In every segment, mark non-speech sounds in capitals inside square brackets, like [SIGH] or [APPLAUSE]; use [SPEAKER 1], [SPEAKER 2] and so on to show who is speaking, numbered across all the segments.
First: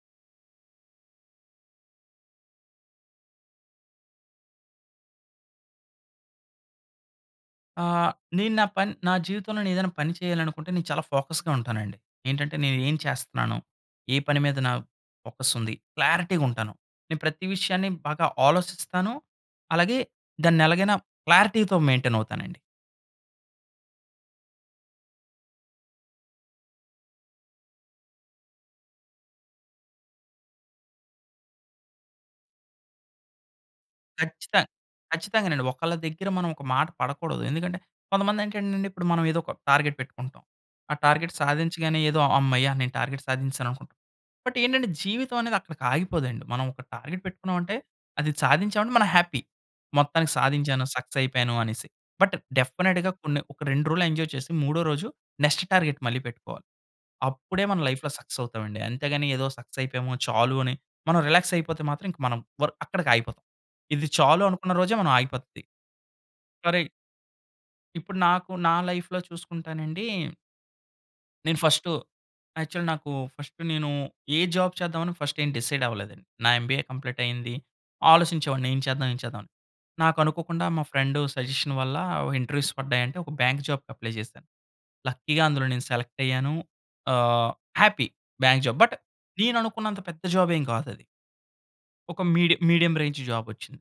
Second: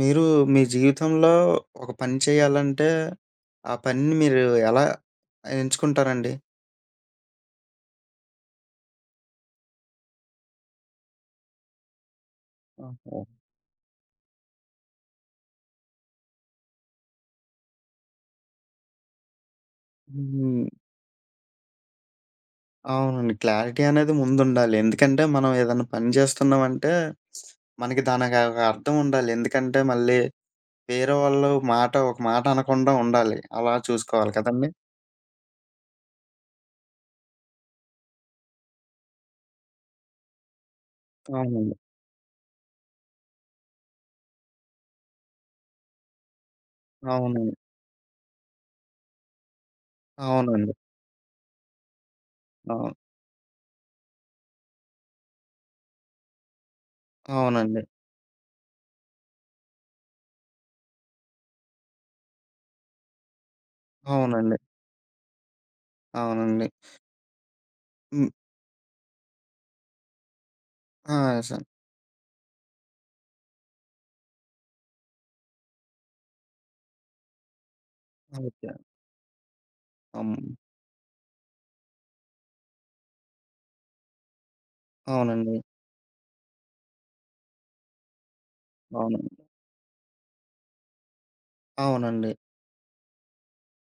[SPEAKER 1] మీరు మీ జీవితంలో ఒక పని చేయాలంటే ఆ పనిని మీరు ఎలా ఎంచుకుంటారండి?
[SPEAKER 2] ఆహ్, నేను నా పన్ నా జీవితంలో నెను ఏదైనా పని చేయాలనుకుంటే నేను చాలా ఫోకస్‌గా ఉంటానండి. ఏంటంటే నేను ఏం
[SPEAKER 1] ఓహో!
[SPEAKER 2] చేస్తున్నాను? ఏ పని మీద నా ఫోకస్ ఉంది? క్లారిటీ‌గా ఉంటాను. నేను ప్రతి విషయాన్ని బాగా ఆలోచిస్తాను. అలాగే దాన్ని
[SPEAKER 1] హ్మ్.
[SPEAKER 2] ఎలాగైనా క్లారిటీ‌తో మెయింటైన్ అవుతానండి.
[SPEAKER 1] అవునండి. క్లారిటీ అనేది ముందు ఉండాలి. ఎందుకంటే మనం ఏదైనా పని చేస్తున్నామంటే [SMACKS LIPS] మనకి దానికి ఒక అర్థం ఉండాలి. ఎందుకంటే మళ్ళీ వేరే వాళ్ళు మాట ఒక మాట అనకుండా ఉండాలి. అలా చూసుకోవాలి
[SPEAKER 2] ఖచ్చితం
[SPEAKER 1] కదండీ.
[SPEAKER 2] ఖచ్చితంగానండి. ఒకళ్ళ దగ్గర మనం ఒక మాట పడకూడదు. ఎందుకంటే కొంతమంది ఏంటంటే ఇప్పుడు మనం ఏదో ఒక టార్గెట్ పెట్టుకుంటాం. ఆ టార్గెట్
[SPEAKER 1] అవునండి.
[SPEAKER 2] సాధించగానే ఏదో "హమ్మయ్య! నేను టార్గెట్ సాధించేసాను" అనుకుంటాం. బట్ ఏంటంటే జీవితం అనేది అక్కడికి ఆగిపోదండి. మనం ఒక టార్గెట్
[SPEAKER 1] అవునండి.
[SPEAKER 2] పెట్టుకున్నామంటే అది సాధించాం అంటే మనం హ్యాపీ. "మొత్తానికి
[SPEAKER 1] అవునండి.
[SPEAKER 2] సాధించాను. సక్సెస్ అయిపోయాను" అనేసి. బట్
[SPEAKER 1] అవును.
[SPEAKER 2] డెఫినిట్‌గా కొన్ని ఒక రెండు రోజులు ఎంజాయ్ చేసి మూడో రోజు నెక్స్ట్ టార్గెట్ మళ్ళీ పెట్టుకోవాలి. అప్పుడే మన
[SPEAKER 1] అవునండి.
[SPEAKER 2] లైఫ్‌లో సక్సెస్ అవుతామండి. అంతేగాని ఏదో సక్సెస్ అయిపోయాము. చాలు అని మనం రిలాక్స్ అయిపోతే మాత్రం మనం వర్ అక్కడికి ఆగిపోతాం. ఇది చాలు
[SPEAKER 1] అవునండి.
[SPEAKER 2] అనుకున్న రోజే మనం ఆగిపోద్ది.
[SPEAKER 1] అవునండి.
[SPEAKER 2] కరి ఇప్పుడు
[SPEAKER 1] హ్మ్.
[SPEAKER 2] నాకు నా లైఫ్‌లో చూసుకుంటానండి నేను
[SPEAKER 1] ఆశ.
[SPEAKER 2] ఫస్టూ, యాక్చువల్లీ నాకు ఫస్ట్ నేను ఏ జాబ్ చేద్దాం ఫస్ట్ ఏం డిసైడ్ అవ్వలేదండి. నా ఎంబీఏ కంప్లీట్ అయింది. ఆలోచించేవాడిని
[SPEAKER 1] ఓకే.
[SPEAKER 2] ఏం చేద్దాం? ఏం చేద్దాం? అని. నాకు
[SPEAKER 1] అం
[SPEAKER 2] అనుకోకుండా మా ఫ్రెండ్ సజెషన్ వల్ల ఇంటర్వ్యూస్ పడ్డాయంటే, ఒక బ్యాంక్ జాబ్‌కి అప్లై జేసా. లక్కీగా
[SPEAKER 1] అవునండి.
[SPEAKER 2] అందులో నేను సెలెక్ట్ అయ్యాను. ఆహ్, హ్యాపీ బ్యాంక్ జాబ్. బట్
[SPEAKER 1] అవును.
[SPEAKER 2] నేను అనుకున్నంత పెద్ద జాబ్ ఏం కాదది. ఒక
[SPEAKER 1] అవునండి.
[SPEAKER 2] మీడియం, మీడియం రేంజ్ జాబొచ్చింది.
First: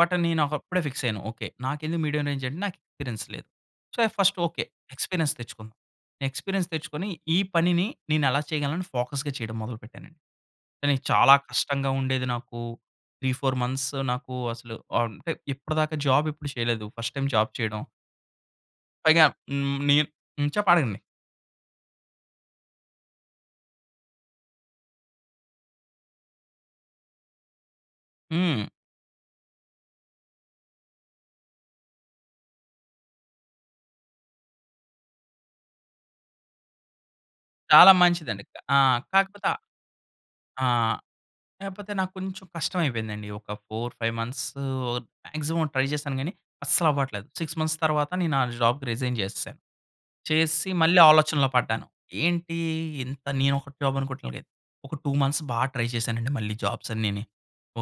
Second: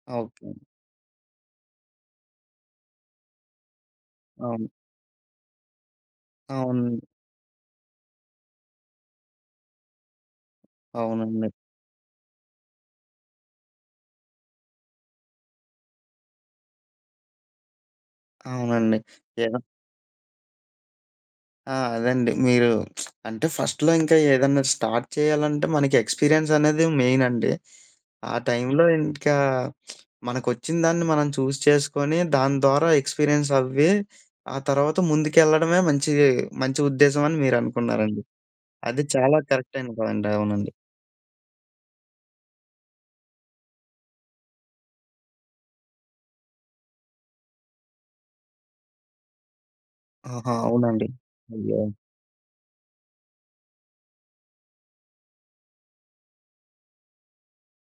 [SPEAKER 2] బట్
[SPEAKER 1] ఆ!
[SPEAKER 2] నేను
[SPEAKER 1] ఓకే.
[SPEAKER 2] ఒకప్పుడే ఫిక్స్ అయ్యాను. ఓకే, నాకెందుకు మీడియం రేంజ్? అంటే, నాకు ఎక్స్‌పీరియన్స్ లేదు. So, first okay.
[SPEAKER 1] అవును.
[SPEAKER 2] ఎక్స్‌పీరియన్స్ తెచ్చుకుందాం. ఎక్స్‌పీరియన్స్
[SPEAKER 1] అవును.
[SPEAKER 2] తెచ్చుకొని. ఈ పనిని నేను ఎలా చేయగలనని ఫోకస్‌గా చేయడం మొదలుపెట్టానండి. కానీ చాలా
[SPEAKER 1] అవునండి.
[SPEAKER 2] కష్టంగా ఉండేది నాకు. 3, 4 మంత్స్ నాకు అసలు ఆహ్, అంటే ఇప్పటిదాకా జాబ్ ఎప్పుడు చేయలేదు. ఫస్ట్ టైమ్ జాబ్ చేయడం.
[SPEAKER 1] అవునండి.
[SPEAKER 2] పైగా
[SPEAKER 1] ఏ
[SPEAKER 2] హ్మ్, నీ హ్మ్. చెప్ అడగండి.
[SPEAKER 1] ఆ! అదండి. మీరు [SMACKS LIPS] అంటే ఫస్ట్‌లో ఇంకా ఏదైనా స్టార్ట్ చేయాలంటే, మనకి ఎక్స్‌పీరియన్స్ అనేది మెయిన్ అండి. ఆ
[SPEAKER 2] హ్మ్.
[SPEAKER 1] టైంలో ఇంకా [SMACKS LIPS] మనకొచ్చిన దాన్ని మనం చూజ్ చేసుకొని. దాని ద్వారా ఎక్స్‌పీరియన్స్ అవ్వి, ఆ తర్వాత ముందుకెళ్ళడమే మంచిది, మంచి ఉద్దేశం అని మీరు
[SPEAKER 2] చాలా
[SPEAKER 1] అనుకున్నారండి.
[SPEAKER 2] మంచిదండింక. ఆ!
[SPEAKER 1] అది చాలా
[SPEAKER 2] కాకపోత
[SPEAKER 1] కరెక్టైన పాయింట్
[SPEAKER 2] ఆ!
[SPEAKER 1] అవునండి.
[SPEAKER 2] కాకపోతే నాకు కొంచెం కష్టం అయిపోయిందండి. ఒక 4, 5 మంత్స్ మాక్సిమం ట్రై జేసాను గానీ, అస్సలవ్వట్లేదు. 6 మంత్స్ తర్వాత నేను ఆ జాబ్‌కి రిజైన్ జేసేసా.
[SPEAKER 1] ఆహా!
[SPEAKER 2] చేసేసి మళ్ళీ
[SPEAKER 1] అవునండి.
[SPEAKER 2] ఆలోచనలో
[SPEAKER 1] అయ్యో!
[SPEAKER 2] పడ్డాను. ఏంటి? ఇంత నేను ఒక జాబ్ అనుకోవట్లేదు. ఒక 2 మంత్స్ బాగా ట్రై చేసానండి, మళ్ళీ జాబ్స్ అన్నీని.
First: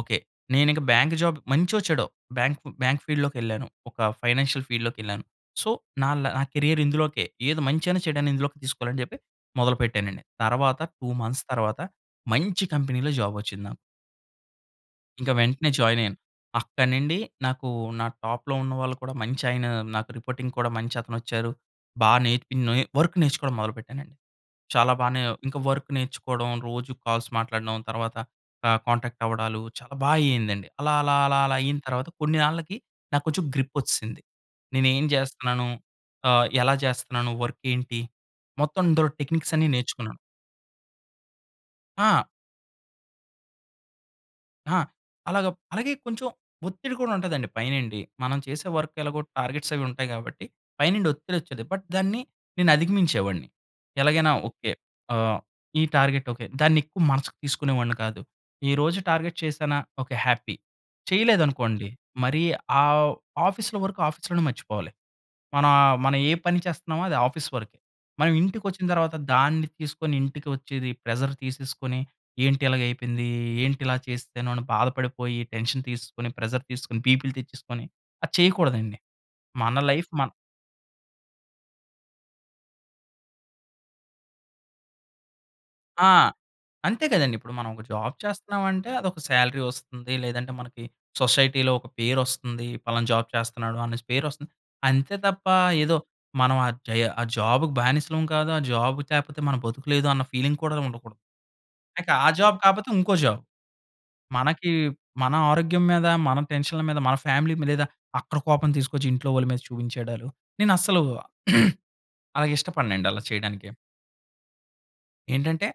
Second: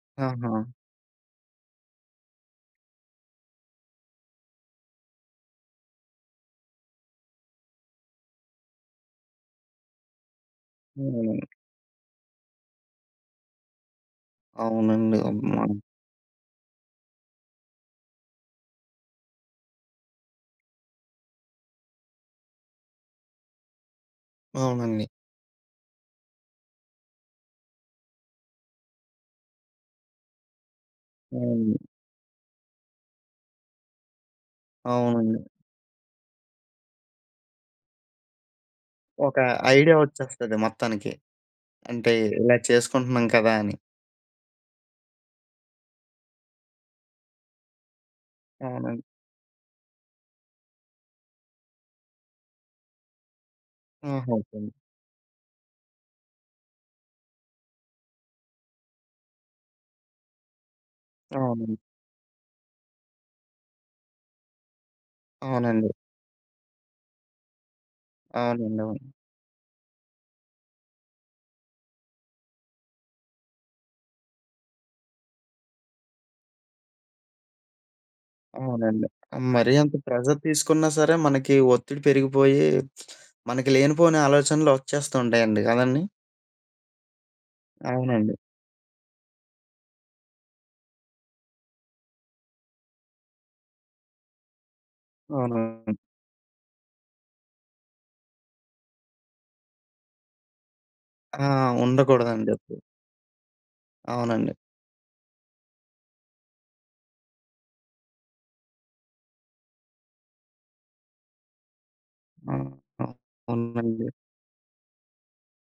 [SPEAKER 2] ఓకే.
[SPEAKER 1] ఆహా!
[SPEAKER 2] నేనింక బ్యాంక్ జాబ్ మంచో చెడో బ్యాంక్, బ్యాంక్ ఫీల్డ్‌లోకెళ్ళాను. ఒక ఫైనాన్షియల్ ఫీల్డ్‌లోకెళ్ళాను. సో, న ల నా కేరియర్ ఇందులోకే, ఏది మంచైనా చెడైనా ఇందులోకి తీసుకోవాలని చెప్పి మొదలుపెట్టానండి. తరువాత 2 మంత్స్
[SPEAKER 1] హ్మ్.
[SPEAKER 2] తర్వాత మంచి కంపెనీ‌లో జాబ్ వచ్చింది నాకు.
[SPEAKER 1] అవునండి.
[SPEAKER 2] ఇంక వెంటనే
[SPEAKER 1] అమ్మ!
[SPEAKER 2] జాయిన్ అయ్యాను. అక్కడి నుండి నాకు నా టాప్‌లో ఉన్నవాళ్లు కూడా మంచి ఆయన నాకు రిపోర్టింగ్ కూడా మంచి అతనొచ్చారు. బాగా నేర్పినొయి వర్క్ నేర్చుకోవడం మొదలుపెట్టానండి. చాలా
[SPEAKER 1] అవునండి.
[SPEAKER 2] బానే, ఇంకా వర్క్ నేర్చుకోవడం. రోజు కాల్స్ మాట్లాడడం. తర్వాత ఆహ్, కాంటాక్ట్ అవ్వడాలు. చాలా బాగా అయిందండి. అలా, అలా, అలా, అలా
[SPEAKER 1] అవును.
[SPEAKER 2] అయిన తర్వాత కొన్ని నాళ్ళకి నాకు కొంచెం గ్రిప్ వచ్చిసింది. నేను ఏం
[SPEAKER 1] అవునండి.
[SPEAKER 2] జేస్తున్నాను. ఆహ్, ఎలా జేస్తున్నాను? వర్క్ ఏంటి, మొత్తం అందులో
[SPEAKER 1] ఒక
[SPEAKER 2] టెక్‌నిక్స్ అన్నీ
[SPEAKER 1] ఐడియా
[SPEAKER 2] నేర్చుకున్నాను.
[SPEAKER 1] వచ్చేస్తది మొత్తానికి. అంటే
[SPEAKER 2] ఆ!
[SPEAKER 1] ఇలా చేసుకుంటున్నాం కదా! అని.
[SPEAKER 2] ఆ! అలాగా అలాగే కొంచెం ఒత్తిడి కూడా ఉంటదండి పైనుండి. మనం చేసే వర్క్
[SPEAKER 1] అవునండి.
[SPEAKER 2] ఎలాగో టార్గెట్స్ అవి ఉంటాయి కాబట్టి. పైనుండి ఒత్తిడి వచ్చేది. బట్ దాన్ని నేను అధిగమించేవాడిని. ఎలాగైనా
[SPEAKER 1] ఆహాహా!
[SPEAKER 2] ఓకే. ఆహ్, ఈ టార్గెట్ ఓకే. దాన్ని ఎక్కువ మనసుకు తీసుకునేవాడిని కాదు. ఈరోజు టార్గెట్ చేసానా. Okay happy.
[SPEAKER 1] అవునండి.
[SPEAKER 2] చేయలేదనుకోండి. మరీ ఆహ్, ఆఫీస్‌లో వర్క్ ఆఫీస్‌లోనే మర్చిపోవాలి. మనా
[SPEAKER 1] అవునండి.
[SPEAKER 2] ఆహ్, మన ఏ పని చేస్తున్నామో అది ఆఫీస్ వరికే. మనం
[SPEAKER 1] అవునండి.
[SPEAKER 2] ఇంటికొచ్చిన
[SPEAKER 1] అవును.
[SPEAKER 2] తరువాత, దాన్ని తీసుకొని ఇంటికి వచ్చేది. ప్రెజర్ తీసేసుకొని. ఏంటి ఇలాగగైపోయింది. ఏంటి ఇలా చేస్తేనో అని బాధపడిపోయి. టెన్షన్ తీసేసుకొని, ప్రెజర్ తీసుకొని, బీపీ‌లు తెచ్చేసుకొని. అది చేయకూడదు అండి.
[SPEAKER 1] అవునండి. మరీ
[SPEAKER 2] మన
[SPEAKER 1] అంత
[SPEAKER 2] లైఫ్ మన్
[SPEAKER 1] ప్రెజర్ తీసుకున్నా సరే! మనకి ఒత్తిడి పెరిగిపోయి. మనకి లేనిపోని ఆలోచనలు వచ్చేస్తు ఉంటాయండి. కదండి!
[SPEAKER 2] ఆ! అంతే కదండి! ఇప్పుడు మనం ఒక జాబ్
[SPEAKER 1] అవునండి.
[SPEAKER 2] చేస్తున్నామంటే, అదొక సాలరీ వస్తుంది. లేదంటే మనకి సొసైటీ‌లో ఒక పేరు వస్తుంది. పలానా జాబ్ చేస్తున్నాడు అనేసి పేరు వస్తుంది. అంతే తప్ప
[SPEAKER 1] అవునవును.
[SPEAKER 2] ఏదో మనం ఆ జయ ఆ జాబ్‌కి బానిసలం కాదు. ఆ జాబ్ లేకపోతే మన బతుకులేదు అన్న ఫీలింగ్ కూడా ఉండకూడదు.
[SPEAKER 1] ఆ!
[SPEAKER 2] ఇక ఆ
[SPEAKER 1] ఉండకూడదు అని
[SPEAKER 2] జాబ్
[SPEAKER 1] జేప్పి.
[SPEAKER 2] కాపోతే ఇంకో జాబ్.
[SPEAKER 1] అవునండి.
[SPEAKER 2] మనకీ మన ఆరోగ్యం మీద, మన టెన్షన్‌ల మీద, మన ఫ్యామిలీ మీద లేదా అక్కడ కోపం తీసుకొచ్చి, ఇంట్లో వాళ్ళ మీద చూపించేయడాలు. నేను అస్సలు [CLEARS THROAT] అలాగ
[SPEAKER 1] ఆ! ఆ!
[SPEAKER 2] ఇష్టపడనండి అలా చేయడానికి.
[SPEAKER 1] అవునండి.
[SPEAKER 2] ఏంటంటే,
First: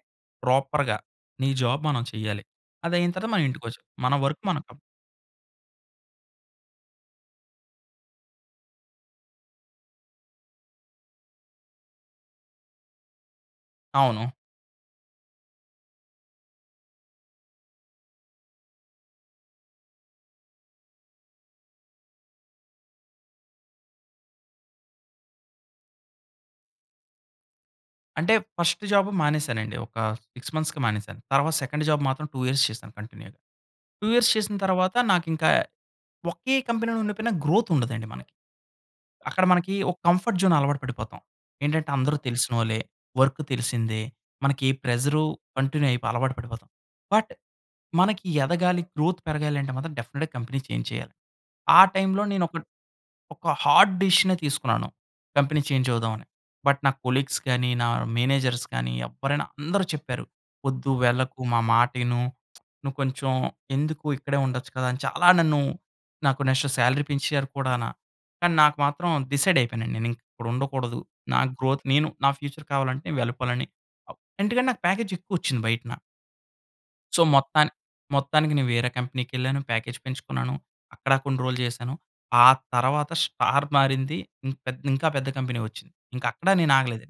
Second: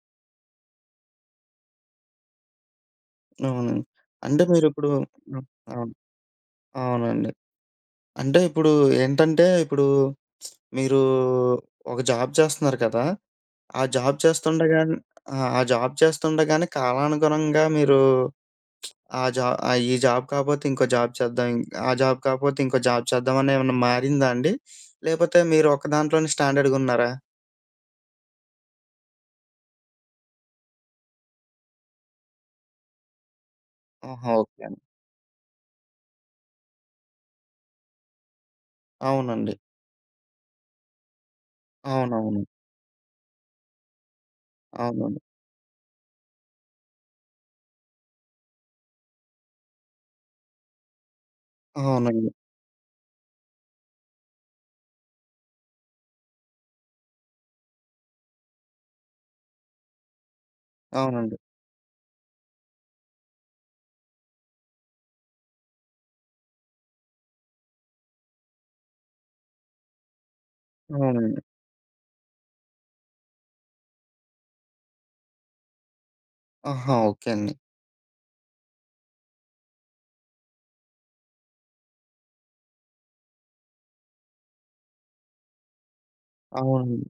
[SPEAKER 2] ప్రాపర్‌గా నీ జాబ్ మనం చెయ్యాలి. అది అయిన తరువాత మన ఇంటికి
[SPEAKER 1] అవునండి.
[SPEAKER 2] వచ్చాం. మన వర్క్
[SPEAKER 1] అంటే,
[SPEAKER 2] మనకం
[SPEAKER 1] మీరిప్పుడు అవును. అవునండి. అంటే ఇప్పుడు ఏంటంటే, ఇప్పుడూ [SMACKS LIPS] మీరూ ఒక జాబ్ చేస్తున్నారు కదా! ఆ జాబ్
[SPEAKER 2] అవును.
[SPEAKER 1] చేస్తుండగానే ఆ! ఆ జాబ్ చేస్తుండగానే కాలానుగుణంగా మీరూ [SMACKS LIPS] ఆ జా ఈ జాబ్ కాకపోతే, ఇంకో జాబ్ చేద్దాం. ఆ జాబ్ కాకపోతే, ఇంకో జాబ్ చేద్దాం. ఆని ఏమన్నా మారిందా అండి! [SNIFFS] లేకపోతే మీరు ఒక దాంట్లోనే స్టాండర్డ‌గున్నారా?
[SPEAKER 2] అంటే, ఫస్ట్ జాబు మానేశానండి. ఒక 6 మంత్స్‌కి మానేసాను. తర్వాత సెకండ్ జాబ్ మాత్రం 2 ఇయర్స్ చేశాను కంటిన్యూగా. 2 ఇయర్స్
[SPEAKER 1] ఆహా!
[SPEAKER 2] చేసిన
[SPEAKER 1] ఓకె అండి.
[SPEAKER 2] తరువాత, నాకింక ఒకే కంపెనీలో ఉండిపోయినా గ్రోత్ ఉండదండి మనకి. అక్కడ
[SPEAKER 1] అవునండి.
[SPEAKER 2] మనకి ఒక కంఫర్ట్ జోన్ అలవాటు పడిపోతాం. ఏంటంటే, అందరు
[SPEAKER 1] అవునవును.
[SPEAKER 2] తెలిసినోళ్లే, వర్క్ తెలిసిందే, మనకి
[SPEAKER 1] అవునవును.
[SPEAKER 2] ప్రెసరు కంటిన్యూ అయిపో అలవాటు పడిపోతాం. బట్, మనకి ఎదగాలి గ్రోత్ పెరగాలి అంటే మాత్రం, డెఫినిట్‌గా కంపెనీ చేంజ్ చేయాలి. ఆ టైమ్‌లో
[SPEAKER 1] అవునండి.
[SPEAKER 2] నేను ఒక, ఒక హార్డ్ డెసిషనే తీసుకున్నాను, కంపెనీ చేంజ్ అవుదామని. బట్, నా కొలీగ్స్‌ గాని, నా మేనేజర్స్ గానీ, ఎవ్వరైనా అందరూ చెప్పారు, "వొద్దు
[SPEAKER 1] అవునండి.
[SPEAKER 2] వెళ్ళకు మా మాట ఇను [SMACKS LIPS] నువ్వు కొంచెం ఎందుకు ఇక్కడే ఉండొచ్చు కదా!" అని చాలా నన్ను నాకు నెక్స్ట్ సాలరీ పెంచారు కూడాన కానీ, నాకు మాత్రం డిసైడ్ అయిపోయాను నేను ఇక్కడ ఉండకూడదు. నా
[SPEAKER 1] అవునండి.
[SPEAKER 2] గ్రోత్, నేను నా ఫ్యూచర్ కావాలంటే, వెళ్ళిపోవాలని అప్ ఎందుకంటే నాకు ప్యాకేజ్ ఎక్కువొచ్చింది బయటన.
[SPEAKER 1] ఆహా!
[SPEAKER 2] సో,
[SPEAKER 1] ఓకే అండి.
[SPEAKER 2] మొత్తాని మొత్తానికి నేను వేరే కంపెనీకెళ్ళాను, ప్యాకేజ్ పెంచుకున్నాను. అక్కడ కొన్ని రోజులు చేశాను. ఆ తరువాత స్టార్ మారింది. ఇన్ ఇంకా పెద్ద కంపెనీ వచ్చింది. ఇంక అక్కడా నేను
[SPEAKER 1] అవున్
[SPEAKER 2] ఆగలేదు.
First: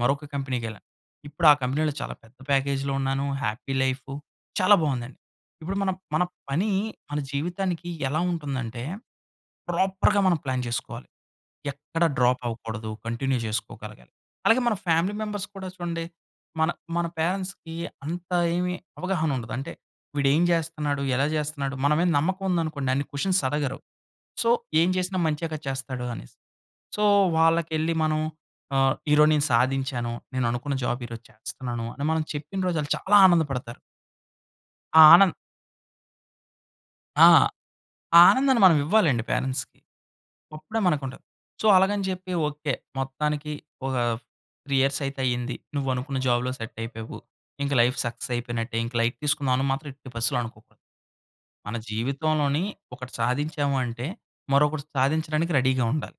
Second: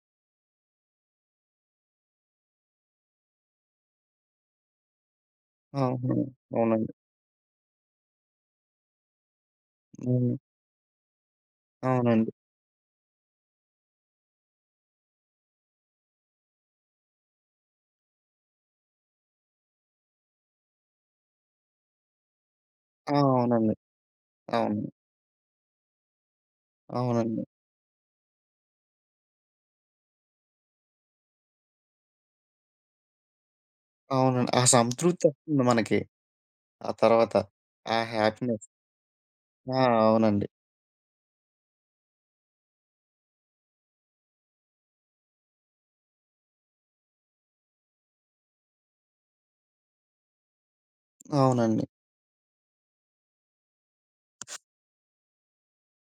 [SPEAKER 2] మరొక కంపెనీకెళ్ళా. ఇప్పుడు ఆ కంపెనీలో చాలా పెద్ద ప్యాకేజ్‌‌లో ఉన్నాను, హ్యాపీ లైఫు చాలా బావుందండి. ఇప్పుడు
[SPEAKER 1] ఆ!
[SPEAKER 2] మనం మన
[SPEAKER 1] అవను.
[SPEAKER 2] పని
[SPEAKER 1] అవునండి.
[SPEAKER 2] మన జీవితానికి ఎలా ఉంటుందంటే, ప్రాపర్‌గా
[SPEAKER 1] హ్మ్.
[SPEAKER 2] మనం ప్లాన్ చేసుకోవాలి. ఎక్కడ
[SPEAKER 1] అవునండి.
[SPEAKER 2] డ్రాప్ అవ్వకూడదు. కంటిన్యూ జేసుకోగలగాలి. అలాగే మన ఫ్యామిలీ మెంబర్స్ కూడా చూడండి. మన, మన పేరెంట్స్‌కి అంత ఏమి అవగాహన ఉండదు. అంటే, "వీడేం జేస్తున్నాడు. ఎలా జేస్తున్నాడు." మన మీద నమ్మకం ఉందనుకోండి అన్ని
[SPEAKER 1] ఆ!
[SPEAKER 2] క్వెశ్చన్స్
[SPEAKER 1] అవునండి.
[SPEAKER 2] అడగరు. సో,
[SPEAKER 1] అవును.
[SPEAKER 2] ఏం జేసినా మంచేగా చేస్తాడు అనేసి. సో,
[SPEAKER 1] అవునండి.
[SPEAKER 2] వాళ్ళకెళ్లి మనం ఆహ్, "ఈరోజు నేను సాధించాను. నేను అనుకున్న జాబ్ ఈరోజు చేస్తున్నాను" అని మనం చెప్పిన రోజు ఆళ్ళు చాలా ఆనందపడతారు.
[SPEAKER 1] అవునండి. ఆ
[SPEAKER 2] ఆ
[SPEAKER 1] సంతృప్తి
[SPEAKER 2] ఆనంద్
[SPEAKER 1] వస్తుంది మనకి. ఆ
[SPEAKER 2] ఆ!
[SPEAKER 1] తర్వాత, ఆ
[SPEAKER 2] ఆ
[SPEAKER 1] హ్యాపీనెస్.
[SPEAKER 2] ఆనందాన్ని మనం ఇవ్వాలండి పేరెంట్స్‌కి.
[SPEAKER 1] ఆహ్! అవునండి.
[SPEAKER 2] అప్పుడే మనకుంటాది. సో, అలాగని జెప్పి ఓకే. మొత్తానికి ఒక 3 ఇయర్స్ అయితే అయింది. నువ్వు అనుకున్న జాబ్‌లో సెట్ అయిపోయావు. ఇంకా లైఫ్ సక్సెస్ అయిపోయినట్టే, ఇంకా లైట్ తీసుకుందాం అని మాత్రం ఎట్టి పరిస్తితిలో అనుకోకు. మన
[SPEAKER 1] అవునండి.
[SPEAKER 2] జీవితంలోని ఒకటి సాధించాము అంటే, మరొకటి సాధించడానికి రెడీగా ఉండాలి.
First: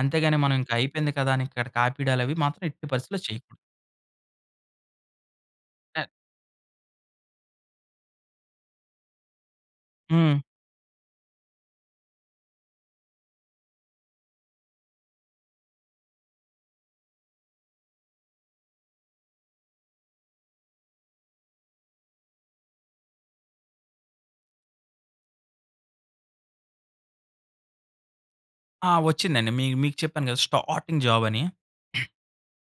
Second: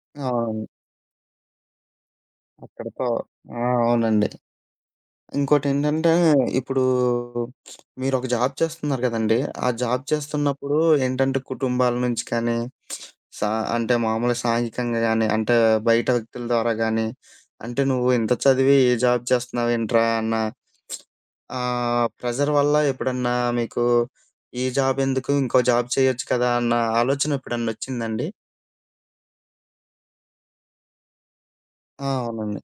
[SPEAKER 2] అంతేగాని మనం
[SPEAKER 1] అవును.
[SPEAKER 2] ఇంక అయిపోయింది కదా! అని ఇక్కడకి ఆపీడాలు అవి మాత్రం ఎట్టి
[SPEAKER 1] అక్కడితో
[SPEAKER 2] పరిస్థితిలో చేయకుడదు.
[SPEAKER 1] ఆ! అవునండి. ఇంకోటి ఏంటంటే, ఇప్పుడు [SMACKS LIPS] మీరొక జాబ్ చేస్తున్నారు గదండీ. ఆ జాబ్
[SPEAKER 2] హ్మ్
[SPEAKER 1] చేస్తున్నప్పుడు ఏంటంటే, కుటుంబాల నుంచి కానీ [SMACKS LIPS] స అంటే మామూలుగా సాహిత్యంగా గానీ అంటే, బయట వ్యక్తుల ద్వారా గానీ అంటే, "నువ్వు ఇంత చదివి ఈ జాబ్ చేస్తున్నావు ఏంట్రా?" అన్న [SMACKS LIPS] ఆహ్, ప్రెజర్ వల్ల ఎప్పుడన్నా మీకు ఈ జాబ్ ఎందుకు ఇంకో జాబ్ చేయొచ్చు కదా! అన్న ఆలోచన ఎప్పుడన్నా వచ్చిందా అండి?
[SPEAKER 2] ఆ! వచ్చిందండి. మీ మీకు చెప్పాను కదా! స్టార్టింగ్ జాబ్ అని.
[SPEAKER 1] ఆ! అవునండి.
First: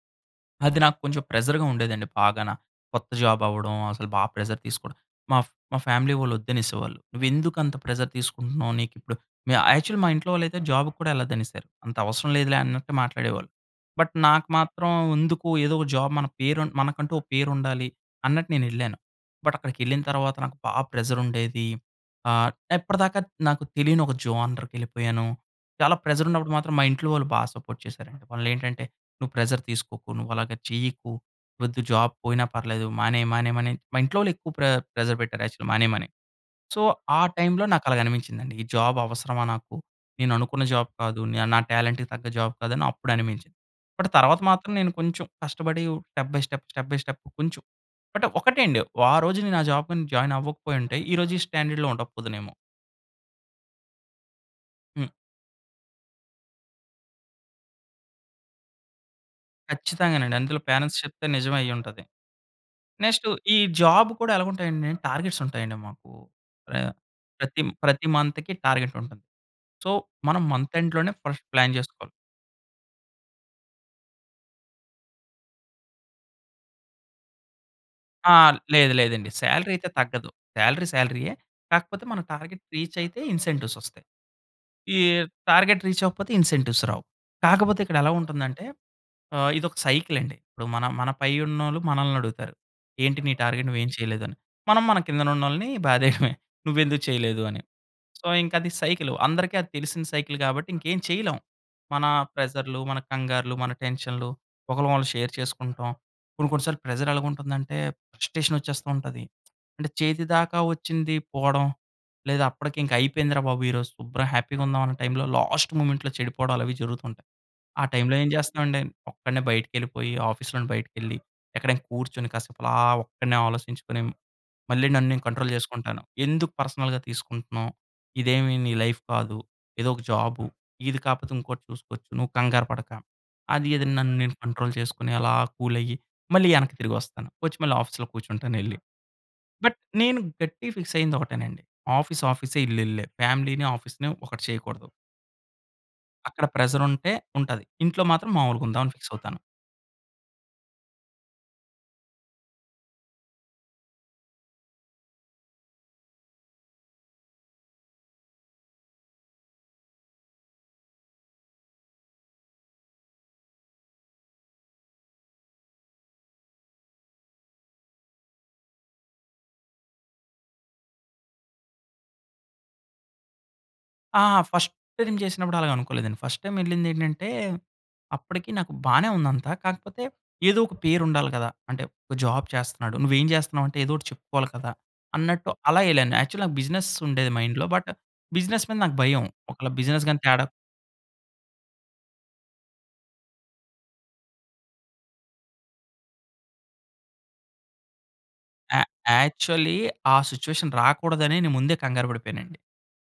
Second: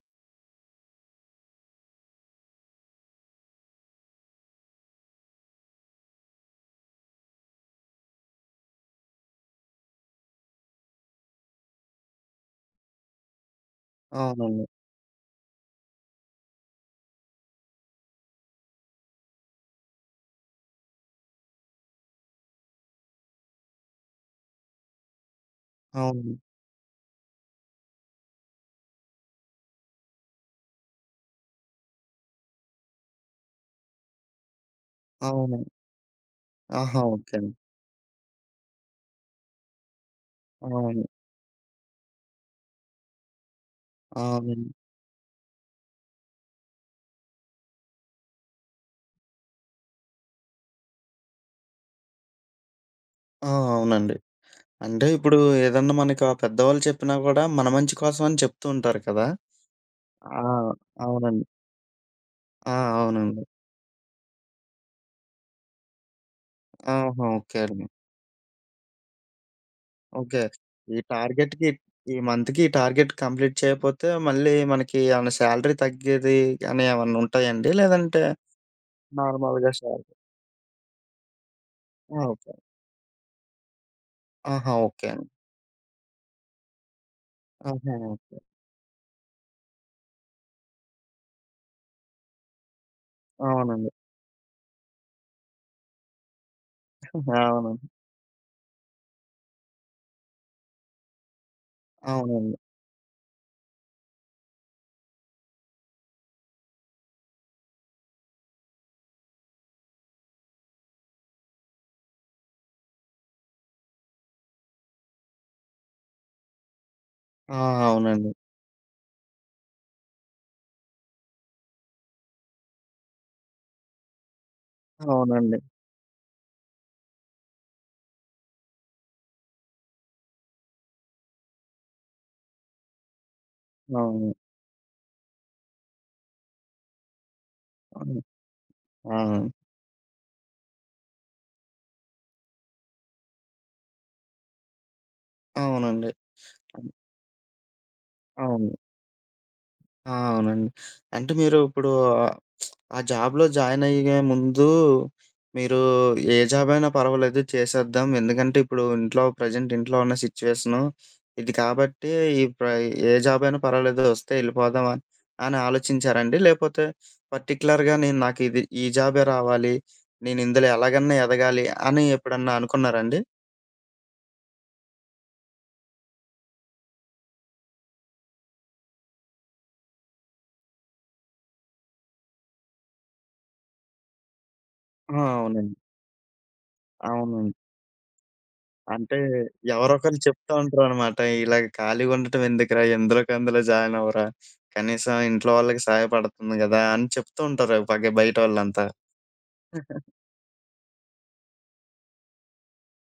[SPEAKER 2] అది నాకు కొంచెం ప్రెసర్‌గా ఉండేదండి బాగాన. కొత్త జాబ్ అవ్వడం! అసలు బాగా ప్రెసర్ తీసుకోవడం. మా, మా ఫ్యామిలీ వోళ్ళు వద్దు అనేసేవాళ్ళు, "నువ్వు ఎందుకు అంత ప్రెసర్ తీసుకుంటున్నావ్! నీకు ఇప్పుడు" మ్యా-యాక్చువల్‌ల్లి మా ఇంట్లో వోళ్ళు అయితే, జాబ్‌కి కూడా ఎళ్ళదు అనేసారు. అంత అవసరం లేదులే అన్నట్టు మాట్లాడేవాళ్ళు. బట్, నాకు
[SPEAKER 1] అవునండి.
[SPEAKER 2] మాత్రం ఎందుకు, ఏదో ఒక జాబ్ మన పేరు మనకంటూ ఒక పేరు ఉండాలి, అన్నట్టు నేను ఎళ్ళాను. బట్, అక్కడికెళ్ళిన తరువాత నాకు బా ప్రెసర్ ఉండేది. ఆహ్, ఇప్పటిదాకా నాకు తెలియని ఒక జోనర్‌కెళ్ళిపోయాను. చాలా ప్రెసర్
[SPEAKER 1] అవును.
[SPEAKER 2] ఉన్నప్పుడు మాత్రం, మా ఇంట్లో వాళ్ళు బా సపోర్ట్ చేసారండి. వాళ్ళు ఏంటంటే, నువ్వు ప్రెషర్ తీసుకోకు. నువ్వు అలాగా చెయ్యకు. వద్దు జాబ్ పోయినా పర్లేదు, మానేయి, మానేయి, మానేయమని మా ఇంట్లో వోళ్ళు ఎక్కువ ప్రె ప్రెసర్ పెట్టారు, యాక్చువల్‌గా
[SPEAKER 1] అవును.
[SPEAKER 2] మానేయమని. సో,
[SPEAKER 1] ఆహా!
[SPEAKER 2] ఆ
[SPEAKER 1] ఓకె అండి.
[SPEAKER 2] టైమ్‌లో నాకు అలాగా అనిపించిందండి. ఈ జాబ్ అవసరమా నాకు. నేను అనుకున్న జాబ్
[SPEAKER 1] అవును.
[SPEAKER 2] కాదు, నా టాలెంట్‌కి తగ్గ జాబ్ కాదు, అని అప్పుడు అనిపించింది. బట్,
[SPEAKER 1] ఆ!
[SPEAKER 2] తరువాత
[SPEAKER 1] అవును.
[SPEAKER 2] మాత్రం నేను కొంచెం కష్టపడి step by step, step by step కొంచెం. బట్, ఒకటే అండి, ఆ రోజు నేను ఆ జాబ్‌కి జాయిన్ అవ్వకపోయింటే, ఈరోజు ఈ స్టాండర్డ్‌లో ఉండకపోదునేమో!
[SPEAKER 1] ఆ! అవునండి. అంటే
[SPEAKER 2] హ్మ్.
[SPEAKER 1] ఇప్పుడు ఏదన్నా మనకి ఆ పెద్దవాళ్ళు చెప్పినా కూడా, మన మంచి కోసం అని చెప్తుంటారు కదా!
[SPEAKER 2] ఖచ్చితంగానండి.
[SPEAKER 1] ఆ!
[SPEAKER 2] అందులో పేరెంట్స్ చెప్తే
[SPEAKER 1] అవునండి.
[SPEAKER 2] నిజం అయి ఉంటది.
[SPEAKER 1] ఆ!
[SPEAKER 2] నెక్స్ట్
[SPEAKER 1] అవునండి.
[SPEAKER 2] ఈ జాబ్ కూడా ఎలాగు ఉంటాయండి! టార్గెట్స్ ఉంటాయండి మాకు. ఆహ్,
[SPEAKER 1] ఆహా! ఓకే
[SPEAKER 2] ప్రతి,
[SPEAKER 1] అండి.
[SPEAKER 2] ప్రతి మంత్‌కి టార్గెట్ ఉంటుంది. So,
[SPEAKER 1] okay.
[SPEAKER 2] మనం మంత్
[SPEAKER 1] ఈ
[SPEAKER 2] ఎండ్‌లోనే ఫస్ట్
[SPEAKER 1] టార్గెట్‌కి
[SPEAKER 2] ప్లాన్ చేసుకోవాలి.
[SPEAKER 1] ఈ మంత్‌కి ఈ టార్గెట్ కంప్లీట్ చేయకపోతే, మళ్ళీ మనకి ఏమైనా సాలరీ తగ్గేది అని, ఏమన్నా ఉంటాయండి? లేదంటే
[SPEAKER 2] ఆ! లేదు. లేదండి. సాలరీ
[SPEAKER 1] నార్మల్‌గా
[SPEAKER 2] అయితే
[SPEAKER 1] సాలరీ
[SPEAKER 2] తగ్గదు. సాలరీ సాలరీయే. కాకపోతే
[SPEAKER 1] ఆ!
[SPEAKER 2] మన
[SPEAKER 1] ఓకె.
[SPEAKER 2] టార్గెట్ రీచ్ అయితే ఇన్సెంటివ్స్ వస్తాయి.
[SPEAKER 1] ఆహా!
[SPEAKER 2] ఈ
[SPEAKER 1] ఓకే అండి.
[SPEAKER 2] టార్గెట్ రీచ్ అవ్వకపోతే ఇన్సెంటివ్స్ రావు. కాకపోతే
[SPEAKER 1] ఆహా!
[SPEAKER 2] ఇక్కడ ఎలా
[SPEAKER 1] ఓకే.
[SPEAKER 2] ఉంటుందంటే ఆహ్, ఇదొక సైకిల్ అండి. ఇప్పుడు మన, మన పై ఉన్నోళ్ళు మనల్ని అడుగుతారు, "ఏంటి నీ టార్గెట్ నువ్వు
[SPEAKER 1] అవునండి.
[SPEAKER 2] ఏమి చేయలేదు" అని. మనం మన కింద ఉన్నోళ్ళని బాధేయడమే. నువ్వెందుకు
[SPEAKER 1] [CHUCKLES]
[SPEAKER 2] చేయలేదు అని.
[SPEAKER 1] అవును.
[SPEAKER 2] సో, ఇంక అది సైకిలు, అందరికి అది తెలిసిన సైకిల్ కాబట్టి, ఇంకేం చేయలేం. మన
[SPEAKER 1] అవునండి.
[SPEAKER 2] ప్రెసర్‌లు, మన కంగారులు, మన టెన్షన్‌లు, ఒకలకొకళ్ళం షేర్ చేసుకుంటాం. కొన్ని, కొన్ని సార్లు ప్రెసర్ ఎలాగుంటుందంటే, ఫ్రస్ట్రేషన్ వచ్చేస్తుంటది. అంటే, చేతి దాకా వోచ్చింది పోవడం. లేదా అప్పటికి ఇంకా అయిపోయిందిరా బాబు ఈరోజు శుభ్రంగా హ్యాపీ‌గా ఉందాం అనే టైమ్‌లో, లాస్ట్ మొమెంట్‌లో చెడిపోవడాలు అవి జరుగుతుంటాయి.
[SPEAKER 1] ఆ!
[SPEAKER 2] ఆ టైమ్‌లో ఏం
[SPEAKER 1] అవునండి.
[SPEAKER 2] చేస్తామండి, ఒక్కడినే బయటికెళ్ళిపోయి, ఆఫీస్‌లో బయటికి కెళ్లి, ఎక్కడైనా కూర్చొని, కాసేపు అలా ఒక్కడినే ఆలోచించుకొని, మళ్ళీ నన్ను నేను కంట్రోల్
[SPEAKER 1] అవునండి.
[SPEAKER 2] చేసుకుంటాను. ఎందుకు పర్సనల్‌గా తీసుకుంటున్నావు. ఇదేమి నీ లైఫ్ కాదు. ఇదో ఒక జాబు, ఇది కాకపోతే ఇంకోటి చూసుకోవచ్చు. నువ్వు కంగారు పడక! అది, అది నన్ను
[SPEAKER 1] అవును.
[SPEAKER 2] నేను కంట్రోల్ చేసుకొని, అలా కూల్ అయ్యి, మళ్ళి ఎనక్కి తిరిగి వస్తాను. వచ్చి మళ్ళి ఆఫీస్‌లో
[SPEAKER 1] అవును.
[SPEAKER 2] కూర్చుంటాను ఎళ్లి.
[SPEAKER 1] ఆ!
[SPEAKER 2] బట్ నేను గట్టిగా ఫిక్స్ అయ్యింది ఒకటేనండి! ఆఫీస్, ఆఫీసే! ఇల్లు ఇల్లే! ఫ్యామిలీని, ఆఫీస్‌ని ఒకటి చేయకూడదు.
[SPEAKER 1] అవునండి.
[SPEAKER 2] అక్కడ ప్రెజరుంటే ఉంటది. ఇంట్లో మాత్రం మాములుగా
[SPEAKER 1] అవును.
[SPEAKER 2] ఉందాం, అని ఫిక్స్ అవుతాను.
[SPEAKER 1] ఆ! అవునండి. అంటే మీరు ఇప్పుడూ, [SMACKS LIPS] ఆ జాబ్‌లో జాయిన్ అయ్యే ముందూ, మీరూ ఏ జాబ్ అయినా పర్వాలేదు చేసేద్దాం. ఎందుకంటే, ఇప్పుడు ఇంట్లో ప్రెజెంట్ ఇంట్లో ఉన్న సిట్యుయేషను ఇది కాబట్టీ, ఈ ప్ర ఏ జాబ్ అయినా పర్వాలేదు వస్తే ఎళ్ళిపోదాం అని. అని ఆలోచించారండి లేకపోతే, పర్టిక్యులర్‌గా నేను నాకు ఇది, ఈ జాబే రావాలి. నేను ఇందులో ఎలాగన్నా ఎదగాలి అని ఎప్పుడన్నా అనుకున్నారండి?
[SPEAKER 2] ఆ! ఫస్ట్ టైమ్ చేసినప్పుడు అలాగనుకోలేదండి. ఫస్ట్ టైమ్ ఎళ్ళింది ఏంటంటే, అప్పటికి నాకు బానే ఉంది అంతా. కాకపోతే, ఏదో ఒక పేరు ఉండాలి కదా. అంటే ఒక జాబ్ చేస్తున్నాడు. నువ్వు ఏం జేస్తున్నావంటే, ఏదో ఒకటి చెప్పుకోవాలి కదా.
[SPEAKER 1] ఆ!
[SPEAKER 2] అన్నట్టు
[SPEAKER 1] అవునండి.
[SPEAKER 2] అలా యేళ్ళాను. యాక్చువల్లీ నాకు బిజినెస్ ఉండేది
[SPEAKER 1] అవునండి.
[SPEAKER 2] మైండ్‌లో. బట్, బిజినెస్ మీద నాకు
[SPEAKER 1] అంటే,
[SPEAKER 2] భయం. ఒకళ్ళ
[SPEAKER 1] ఎవరో
[SPEAKER 2] బిజినెస్
[SPEAKER 1] ఒకళ్ళు
[SPEAKER 2] గాని తేడా
[SPEAKER 1] చెప్తూ ఉంటారనమాట. ఇలాగ ఖాళీగుండటం ఎందుకురా ఎందులోకందులో జాయిన్ అవ్వరా. కనీసం ఇంట్లో వాళ్ళకి సహాయపడుతుంది గదా, అని చెప్తూ ఉంటారు ఓ పగ
[SPEAKER 2] య
[SPEAKER 1] బయటోళ్ళంతా.
[SPEAKER 2] యాక్చువలీ
[SPEAKER 1] [GIGGLES]
[SPEAKER 2] ఆ సిట్యుయేషన్ రాకూడదనే. నేను ముందే కంగారు బడిపోయానండి.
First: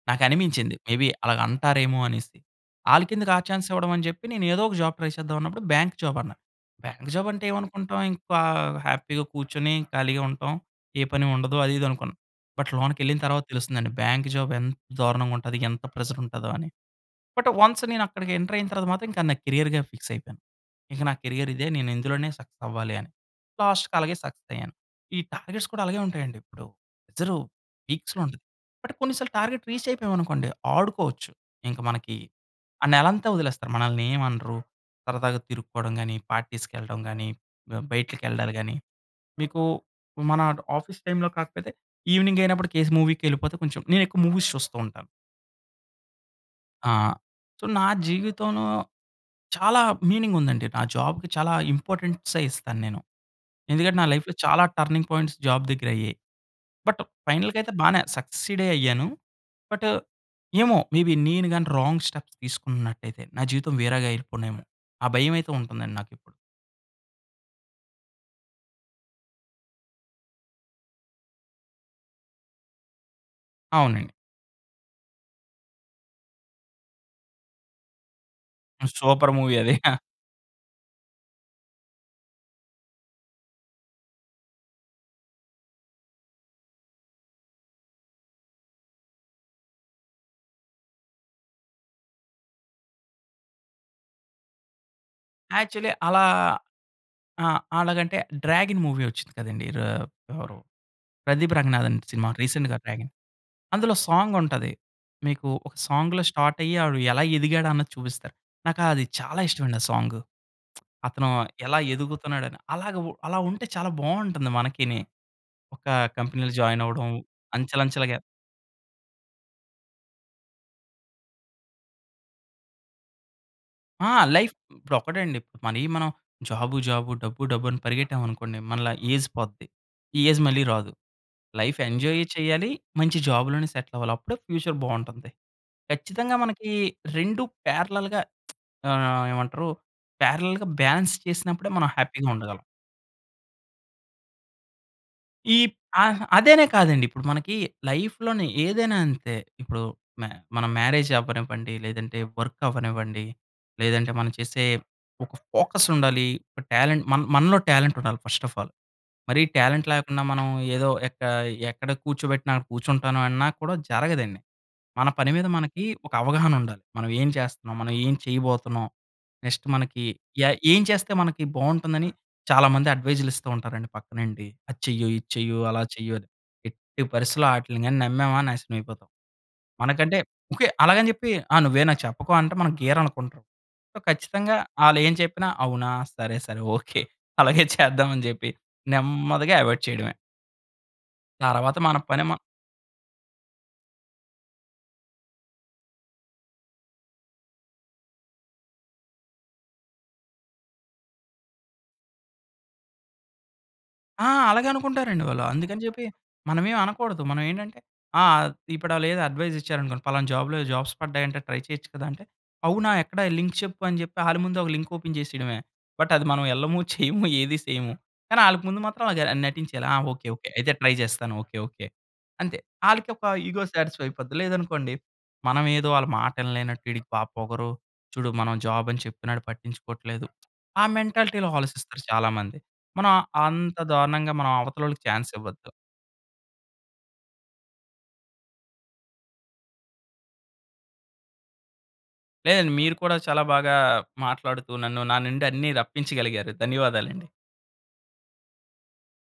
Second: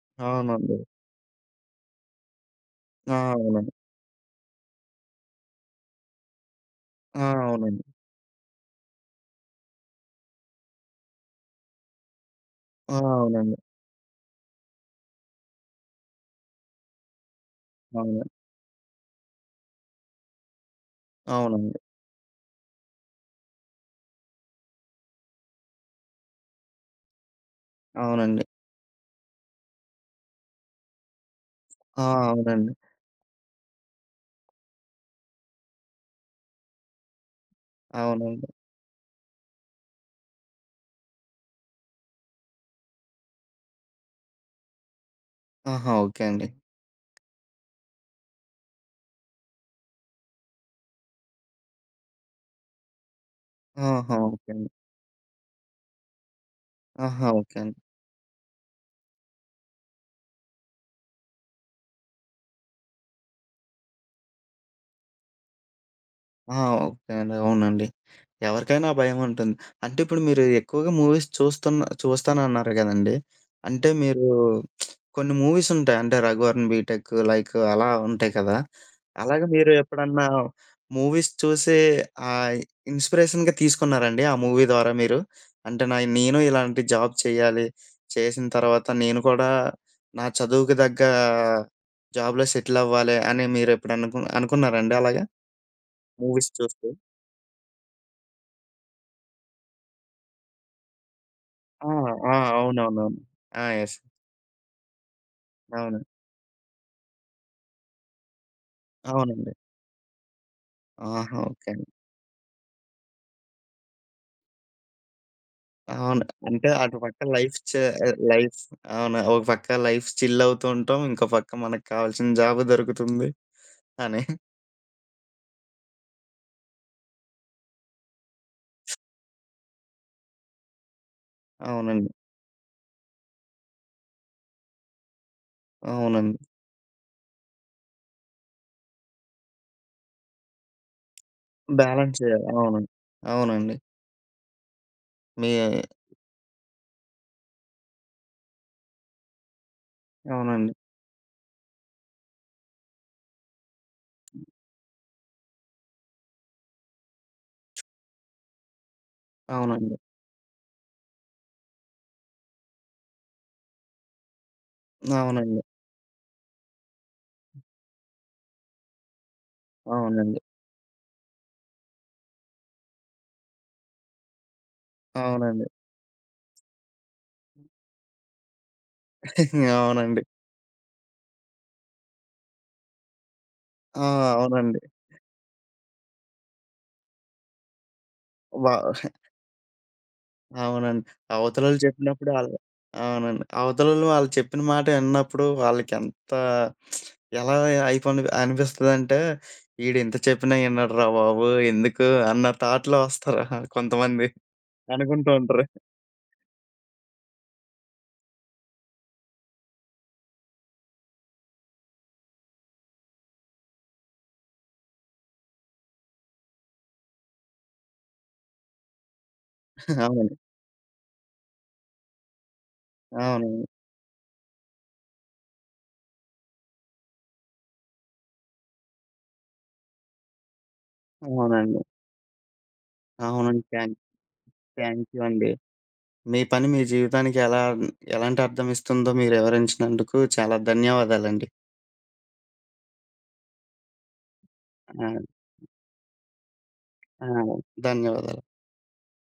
[SPEAKER 2] నాకనిపించింది
[SPEAKER 1] అవునండి.
[SPEAKER 2] మేబి అలాగంటారేమో అనేసి.
[SPEAKER 1] ఆ!
[SPEAKER 2] ఆళ్ళకెందుకు ఆ చాన్స్
[SPEAKER 1] అవునండి.
[SPEAKER 2] ఇవ్వడం అని జెప్పి. నేను ఏదో ఒక జాబ్ ట్రై చేద్దాం అన్నప్పుడు. బ్యాంక్ జాబ్ అన్నా. బ్యాంక్
[SPEAKER 1] ఆ!
[SPEAKER 2] జాబ్ అంటే,
[SPEAKER 1] అవునండి.
[SPEAKER 2] ఏమనుకుంటాం ఇంకా హ్యాపీగా కూర్చొని, ఖాళీగా ఉంటాం, ఏ పని ఉండదు, అది, ఇది అనుకున్నాం. బట్,
[SPEAKER 1] ఆ!
[SPEAKER 2] లోనకెళ్ళిన తరువాత
[SPEAKER 1] అవునండి.
[SPEAKER 2] తెలుస్తుందండి. బ్యాంక్ జాబ్ ఎంత దారుణంగా ఉంటది. ఎంత ప్రెజర్ ఉంటదో అని. బట్, వన్స్ నేను
[SPEAKER 1] అవును.
[SPEAKER 2] అక్కడికి ఎంటర్ అయిన తర్వాత మాత్రం. ఇంకా నా క్యారియర్‌గా ఫిక్స్ అయిపోయాను. ఇంక నా కేరియర్ ఇదే.
[SPEAKER 1] అవునండి.
[SPEAKER 2] నేను ఇందులోనే సక్సెస్ అవ్వాలి అని. లాస్ట్‌కి అలాగే సక్సెస్ అయ్యాను. ఈ టార్గెట్స్ కూడా అలాగే ఉంటాయండి ఇప్పుడు. ప్రెజరు పీక్స్‌లో ఉంటది.
[SPEAKER 1] అవునండి.
[SPEAKER 2] బట్, కొన్ని సార్లు టార్గెట్ రీచ్ అయిపోయాం అనుకోండి, ఆడుకోవచ్చు. ఇంకా
[SPEAKER 1] ఆ!
[SPEAKER 2] మనకి
[SPEAKER 1] అవునండి.
[SPEAKER 2] ఆ నెలంతా వదిలేస్తారు. మనల్ని ఏం అనరు. సరదాగా తిరుక్కోవడం గాని, పార్టీస్‌కెళ్ళడం గానీ, బ
[SPEAKER 1] అవునండి.
[SPEAKER 2] బయట్లకెళ్డాలు గానీ. మీకూ మన ఆఫీస్ టైమ్‌లో కాకపోతే, ఈవెనింగైనప్పుడు కేస్ మూవీ‌కెళ్ళిపోతే కొంచెం నేను ఎక్కువ మూవీస్ చూస్తూ ఉంటాను.
[SPEAKER 1] ఆహా! ఓకే అండి.
[SPEAKER 2] ఆ! సో, నా జీవితంలో చాలా మీనింగ్ ఉందండి. నా జాబ్‌కి చాలా ఇంపార్టెన్సే ఇస్తాను నేను. ఎందుకంటే, నా
[SPEAKER 1] ఆహా!
[SPEAKER 2] లైఫ్‌లో
[SPEAKER 1] ఓకే
[SPEAKER 2] చాలా
[SPEAKER 1] అండి.
[SPEAKER 2] టర్నింగ్ పాయింట్స్ జాబ్ దగ్గరయ్యాయి. బట్
[SPEAKER 1] ఆహా! ఓకే
[SPEAKER 2] ఫైనల్‌గా అయితే
[SPEAKER 1] అండి.
[SPEAKER 2] బానే సక్సీడే అయ్యాను. బట్ ఏమో, మేబి నేను గాని రాంగ్ స్టెప్స్ తీసుకున్నట్టైతే. నా జీవితం వేరేగా అయిపోనేమో. ఆ భయం అయితే ఉంటుందండి నాకిప్పుడు.
[SPEAKER 1] ఆహా! ఓకే అండి. అవునండి. ఎవరికైనా ఆ భయం ఉంటుంది. అంటే ఇప్పుడు మీరు ఎక్కువగా మూవీస్ చూస్తున్నా చూస్తానన్నారు గదండి. అంటే
[SPEAKER 2] అవునండి.
[SPEAKER 1] మీరూ, [SMACKS LIPS] కొన్ని మూవీస్ ఉంటాయి. అంటే 'రఘువరన్ బీటెక్' లైక్ అలా ఉంటాయి కదా!
[SPEAKER 2] సూపర్
[SPEAKER 1] అలాగ
[SPEAKER 2] మూవీ
[SPEAKER 1] మీరు
[SPEAKER 2] అది. [CHUCKLES]
[SPEAKER 1] ఎప్పుడన్నా మూవీస్ చూసే ఆయ్, ఇన్‌‌స్పీరేషన్‌గా తీసుకున్నారండి? ఆ మూవీ ద్వారా మీరు? అంటే నా య్ నేను ఇలాంటి జాబ్ చేయాలి. చేసిన తర్వాత నేను కూడా నా చదువుకి తగ్గా, జాబ్‌లో సెటిల్ అవ్వాలి అని. మీరు ఎప్పుడు అనుకు అనుకున్నారండి అలాగా
[SPEAKER 2] యాక్చువల్లీ అలా
[SPEAKER 1] మూవీస్ చూస్తూ?
[SPEAKER 2] ఆ! అలాగంటే 'డ్రాగన్' మూవీ వచ్చింది కదండి. రా ఎవరు ప్రదీప్
[SPEAKER 1] ఆ!
[SPEAKER 2] రంగనాథన్ సినిమా
[SPEAKER 1] ఆ!
[SPEAKER 2] రీసెంట్‌గా
[SPEAKER 1] అవునవునవును.
[SPEAKER 2] 'డ్రాగన్.'
[SPEAKER 1] ఆ! ఎస్.
[SPEAKER 2] అందులో సాంగ్ ఉంటది. మీకు ఒక
[SPEAKER 1] అవును.
[SPEAKER 2] సాంగ్‌లో స్టార్ట్ అయ్యి. ఆడు ఎలా ఎదిగాడు అన్నది చూపిస్తారు. నాకు అది చాలా
[SPEAKER 1] అవునండి.
[SPEAKER 2] ఇష్టం అండి. ఆ సాంగు. [SMACKS LIPS] అతను
[SPEAKER 1] ఆహా! ఓకే
[SPEAKER 2] ఎలా
[SPEAKER 1] అండి.
[SPEAKER 2] ఎదుగుతున్నాడు అని. అలాగా ఉ అలా ఉంటే చాలా బావుంటుంది మనకి‌ని. ఒక
[SPEAKER 1] అవును.
[SPEAKER 2] కంపెనీలో
[SPEAKER 1] అంటే
[SPEAKER 2] జాయిన్
[SPEAKER 1] అటు
[SPEAKER 2] అవ్వడం.
[SPEAKER 1] పక్క లైఫ్ చ్
[SPEAKER 2] అంచెలంచెలుగ
[SPEAKER 1] ఆహ్, లైఫ్ అవును. ఒక పక్క లైఫ్ చిల్ అవుతూ ఉంటాం. ఇంకో పక్క మనకు కావాల్సిన జాబ్ దొరుకుతుంది
[SPEAKER 2] ఆ!
[SPEAKER 1] అని. [CHUCKLES]
[SPEAKER 2] లైఫ్ ఇప్పుడు ఒకటండి. మనయి మనం జాబు జాబు, డబ్బు డబ్బు అని పరిగెట్టాం అనుకోండి. మనలా ఏజ్ పోద్ది. ఈ ఏజ్ మళ్ళీ రాదు. లైఫ్
[SPEAKER 1] అవునండి.
[SPEAKER 2] ఎంజాయ్ చేయాలి. మంచి జాబ్‌లోనే సెట్‌లవ్వాలి. అప్పుడే ఫ్యూచర్ బావుంటుంది. ఖచ్చితంగా
[SPEAKER 1] అవునండి.
[SPEAKER 2] మనకి 2 పారలెల్‌గా [SMACKS LIPS] ఆహ్, ఏమంటారు పారలెల్‌గా బ్యాలెన్స్ చేసినప్పుడే మనం
[SPEAKER 1] బ్యాలెన్స్
[SPEAKER 2] హ్యాపీగా
[SPEAKER 1] చేయాలి.
[SPEAKER 2] ఉండగలం.
[SPEAKER 1] అవునండి. అవునండి.
[SPEAKER 2] ఇప్
[SPEAKER 1] మీ
[SPEAKER 2] అహ్, అదేనే కాదండి. ఇప్పుడు మనకి లైఫ్‌లోనే ఏదైనా అంతే. ఇప్పుడు మ మనం
[SPEAKER 1] అవునండి.
[SPEAKER 2] మ్యారేజ్ అవ్వనివ్వండి. లేదంటే, వర్క్ అవ్వనివ్వండి. లేదంటే, మనం చేసే ఒక ఫోకస్ ఉండాలి. ఒక టాలెంట్, మన్ మనలో టాలెంట్ ఉండాలి ఫస్ట్ ఆఫ్ ఆల్. మరి టాలెంట్
[SPEAKER 1] అవునండి.
[SPEAKER 2] లేకుండా మనం ఏదో ఎక్క ఎక్కడ కూర్చోబెట్టిన కూర్చుంటాను అన్నా కూడా జరగదండి. మన పని మీద
[SPEAKER 1] అవునండి.
[SPEAKER 2] మనకి ఒక అవగాహన ఉండాలి. మనం ఏం చేస్తన్నాం, మనం ఏం చేయబోతున్నాం. నెక్స్ట్ మనకి
[SPEAKER 1] అవునండి.
[SPEAKER 2] ఏ ఏం చేస్తే మనకి బాగుంటుందని చాలా మంది అడ్వైస్‌లు ఇస్తూ ఉంటారండి పక్కనుండి. "అది చెయ్యు! ఇది చెయ్యు!
[SPEAKER 1] అవునండి.
[SPEAKER 2] అలా చెయ్యు!" అని ఎట్టి పరిసి‌లో వాటిలిని నమ్మామా నాశనం అయిపోతాం.
[SPEAKER 1] [CHUCKLES]
[SPEAKER 2] మనకంటే
[SPEAKER 1] అవునండి.
[SPEAKER 2] ఓకే. అలాగని చెప్పి ఆ నువ్వే నాకు చెప్పకో అంటే మనం గీర అనుకుంటాం. సో,
[SPEAKER 1] ఆ!
[SPEAKER 2] ఖచ్చితంగా!
[SPEAKER 1] అవునండి.
[SPEAKER 2] వాళ్ళు ఏం చెప్పినా అవునా! సరే, సరే. ఓకే. [CHUCKLES] అలాగే చేద్దాం అని చెప్పి
[SPEAKER 1] బా [CHUCKLES]
[SPEAKER 2] నెమ్మదిగా అవాయిడ్ చేయడమే.
[SPEAKER 1] అవునండి.
[SPEAKER 2] తర్వాత
[SPEAKER 1] అవతలోళ్ళు
[SPEAKER 2] మన పని
[SPEAKER 1] చెప్పినప్పుడు
[SPEAKER 2] మ
[SPEAKER 1] వాళ్ళు అవునండి. అవతలోళ్ళు ఆళ్లు చెప్పిన మాట విన్నప్పుడు వాళ్ళకి ఎంత [SMACKS LIPS] ఎలా అయిపోని అనిపిస్తుందంటే "వీడు ఇంత చెప్పినా వినడురా బాబోయయ్! ఎందుకు" అన్న థాట్‌లో వస్తారు! [CHUCKLES] కొంతమంది.
[SPEAKER 2] ఆ! అలాగే అనుకుంటారండి
[SPEAKER 1] అనుకుంటూ
[SPEAKER 2] వాళ్ళు.
[SPEAKER 1] ఉంటరు.
[SPEAKER 2] అందుకని చెప్పి, మనం ఏమి అనకూడదు. మనం ఏంటంటే ఆ! ఇప్పుడు వాళ్ళు ఏదో అడ్వైస్ ఇచ్చారనుకోండి. ఫలానా జాబ్‌లో జాబ్స్ పడ్డాయంటే ట్రై చేయొచ్చు కదా! అంటే "అవునా! ఎక్కడ లింక్ చెప్పు" అని చెప్పి వాళ్ళ ముందు ఒక లింక్ ఓపెన్ చేసేయడమే. బట్, అది మనం వెళ్ళము [CHUCKLES] చేయము ఏది సేయము. కానీ వాళ్ళకి ముందు మాత్రం అది ఆహ్, నటించేయాలి ఆ!
[SPEAKER 1] [CHUCKLES]
[SPEAKER 2] "ఓకే,
[SPEAKER 1] అవునండి.
[SPEAKER 2] ఓకే. అయితే ట్రై చేస్తాను. ఓకే. ఓకే." అంతే. వాళ్ళకి
[SPEAKER 1] ఆ!
[SPEAKER 2] ఒక ఇగో
[SPEAKER 1] అవునండి.
[SPEAKER 2] సాటిస్ఫై అయిపోద్ది. లేదనుకోండి మనమేదో వాళ్ళ మాట వినలేనట్టు "వీడికి బాగా పొగరు, చూడు మనం జాబ్ అని చెప్పినాడు పట్టించుకోవట్లేదు." ఆ మెంటాలిటీ‌లో
[SPEAKER 1] అవునండి.
[SPEAKER 2] ఆలోచిస్తారు చాలా మంది. మనం
[SPEAKER 1] అవునండి.
[SPEAKER 2] అంత
[SPEAKER 1] థ్యాంక్
[SPEAKER 2] దారుణంగా మనం అవతల వాళ్ళకి
[SPEAKER 1] థ్యాంక్ యూ
[SPEAKER 2] చాన్స్
[SPEAKER 1] అండి.
[SPEAKER 2] ఇవ్వొద్దు.
[SPEAKER 1] మీ పని మీ జీవితానికి ఎలా ఎలాంటి అర్థం ఇస్తుందో మీరు వివరించినందుకు చాలా ధన్యవాదాలండి.
[SPEAKER 2] లేదండి. మీరు కూడా చాలా బాగా మాట్లాడుతూ, నన్ను నా
[SPEAKER 1] ఆ!
[SPEAKER 2] నుండి అన్ని రప్పించగలిగారు.
[SPEAKER 1] ఆ!
[SPEAKER 2] ధన్యవాదాలండి.
[SPEAKER 1] ధన్యవాదాలు.